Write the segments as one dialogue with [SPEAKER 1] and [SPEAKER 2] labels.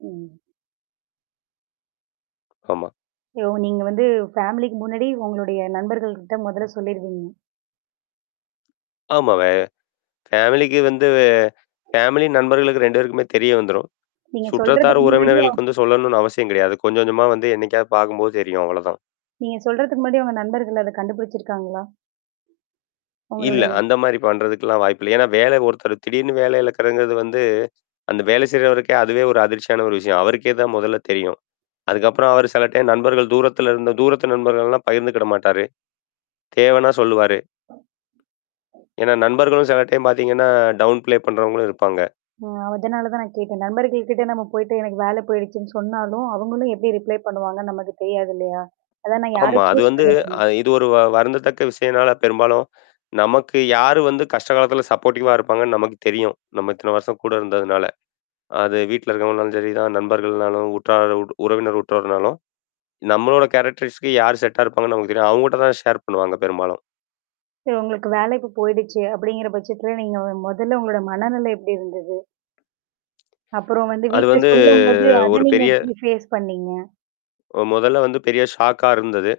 [SPEAKER 1] ம்.
[SPEAKER 2] ஆமா.
[SPEAKER 1] ஐயோ! நீங்க வந்து ஃபேமிலிக்கு முன்னாடி உங்களுடைய நண்பர்கள்கிட்ட முதல்ல சொல்லிருவீங்க.
[SPEAKER 2] ஆமாவே ஃபேமிலிக்கு வந்து வே ஃபேமிலி நண்பர்களுக்கு 2 பேருக்குமே தெரிய வந்துரும்.
[SPEAKER 1] நீங்க
[SPEAKER 2] சுற்றத்தார்,
[SPEAKER 1] சொல்றதற்கு முன்னாடியே
[SPEAKER 2] உறவினர்களுக்கு வந்து சொல்லணும்னு அவசியம் கிடையாது. கொஞ்சம் கொஞ்சமா வந்து என்னைக்காவது பார்க்கும்போது தெரியும். அவ்வளோதான்.
[SPEAKER 1] நீங்க சொல்றதுக்கு முன்னாடி உங்க நண்பர்கள் அதை கண்டுபுடிச்சுருக்காங்களா?
[SPEAKER 2] இல்ல,
[SPEAKER 1] உங்களுடைய
[SPEAKER 2] அந்த மாரி பண்றதுக்கல்லாம் வாய்ப்பு இல்ல. ஏன்னா, வேலை ஒருத்தர் திடீர்ன்னு வேலை இழக்குறதுங்கிறது வந்து, அந்த வேலை செய்றவருக்கே அதுவே ஒரு அதிர்ச்சியான ஒரு விஷயம். அவருக்கே தான் முதல்ல தெரியும். அதுக்கப்புறம் அவரு சில டைம் நண்பர்கள், தூரத்துல இருந்து தூரத்து நண்பர்கள்ல்லாம் பகிர்ந்துகிட மாட்டாரு. தேவைன்னா சொல்லுவாரு. ஏன்னா நண்பர்களும் சில டைம் பார்த்தீங்கன்னா, டவுன் பிளே பண்ணுறவங்களும் இருப்பாங்க.
[SPEAKER 1] அ அதனால தான் நான் கேட்டேன். நண்பர்கள் கிட்ட நம்ம போயிட்டு, எனக்கு வேலை போயிடுச்சுன்னு சொன்னாலும் அவங்களும் எப்படி ரிப்ளை பண்ணுவாங்கன்னு நமக்கு தெரியாது இல்லையா? அதான் நான் யாரை
[SPEAKER 2] ஆமா. அது
[SPEAKER 1] சூஸ்
[SPEAKER 2] வந்து
[SPEAKER 1] பண்ணுவேன்னு
[SPEAKER 2] அ இது ஒரு வ வருந்தத்தக்க விஷயம்னால, பெரும்பாலும் நமக்கு யாரு வந்து கஷ்ட காலத்துல சப்போர்ட்டிவா இருப்பாங்கன்னு நமக்கு தெரியும். நம்ம இத்தன வருஷம் கூட இருந்ததுனால. அது வீட்ல இருக்கவங்கனாலும் சரிதான், நண்பர்கள்னாலும், உற்றார் உறவினர் உற்றார்னாலும், நம்மளோட கேரக்டரிஸ்க்கு யார் செட்டா இருப்பாங்கன்னு நமக்கு தெரியும். அவங்கட்ட தான ஷேர் பண்ணுவாங்க பெரும்பாலும்.
[SPEAKER 1] சரி, உங்களுக்கு வேலை இப்ப போயிடுச்சு, அப்படீங்கிற பட்சத்தில நீங்க வ முதல்ல உங்களோட மனநிலை எப்படி இருந்தது? அப்புறம் வந்து
[SPEAKER 2] அது
[SPEAKER 1] வீட்ல
[SPEAKER 2] வந்து
[SPEAKER 1] சொல்லும்போது அதை
[SPEAKER 2] ஒரு
[SPEAKER 1] நீங்க
[SPEAKER 2] பெரிய
[SPEAKER 1] எப்படி ஃபேஸ் பண்ணீங்க?
[SPEAKER 2] அ முதல்ல வந்து பெரிய ஷாக்கா இருந்தது.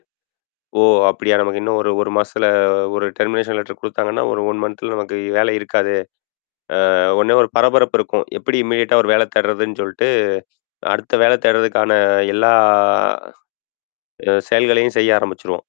[SPEAKER 2] "ஓ! அப்படியா! நமக்கு இன்னும் ஒரு, 1 மாசத்துல ஒரு டெர்மினேஷன் லெட்டர் குடுத்தாங்கன்னா, ஒரு 1 மன்த்துல நமக்கு வேலை இருக்காது." அ உடனே ஒரு பரபரப்பு இருக்கும். எப்படி இமீடியேட்டா ஒரு வேலை தேடுறதுன்னு சொல்லிட்டு, அடுத்த வேலை தேடுறதுக்கான எல்லா அ செயல்களையும் செய்ய ஆரம்பிச்சிருவோம்.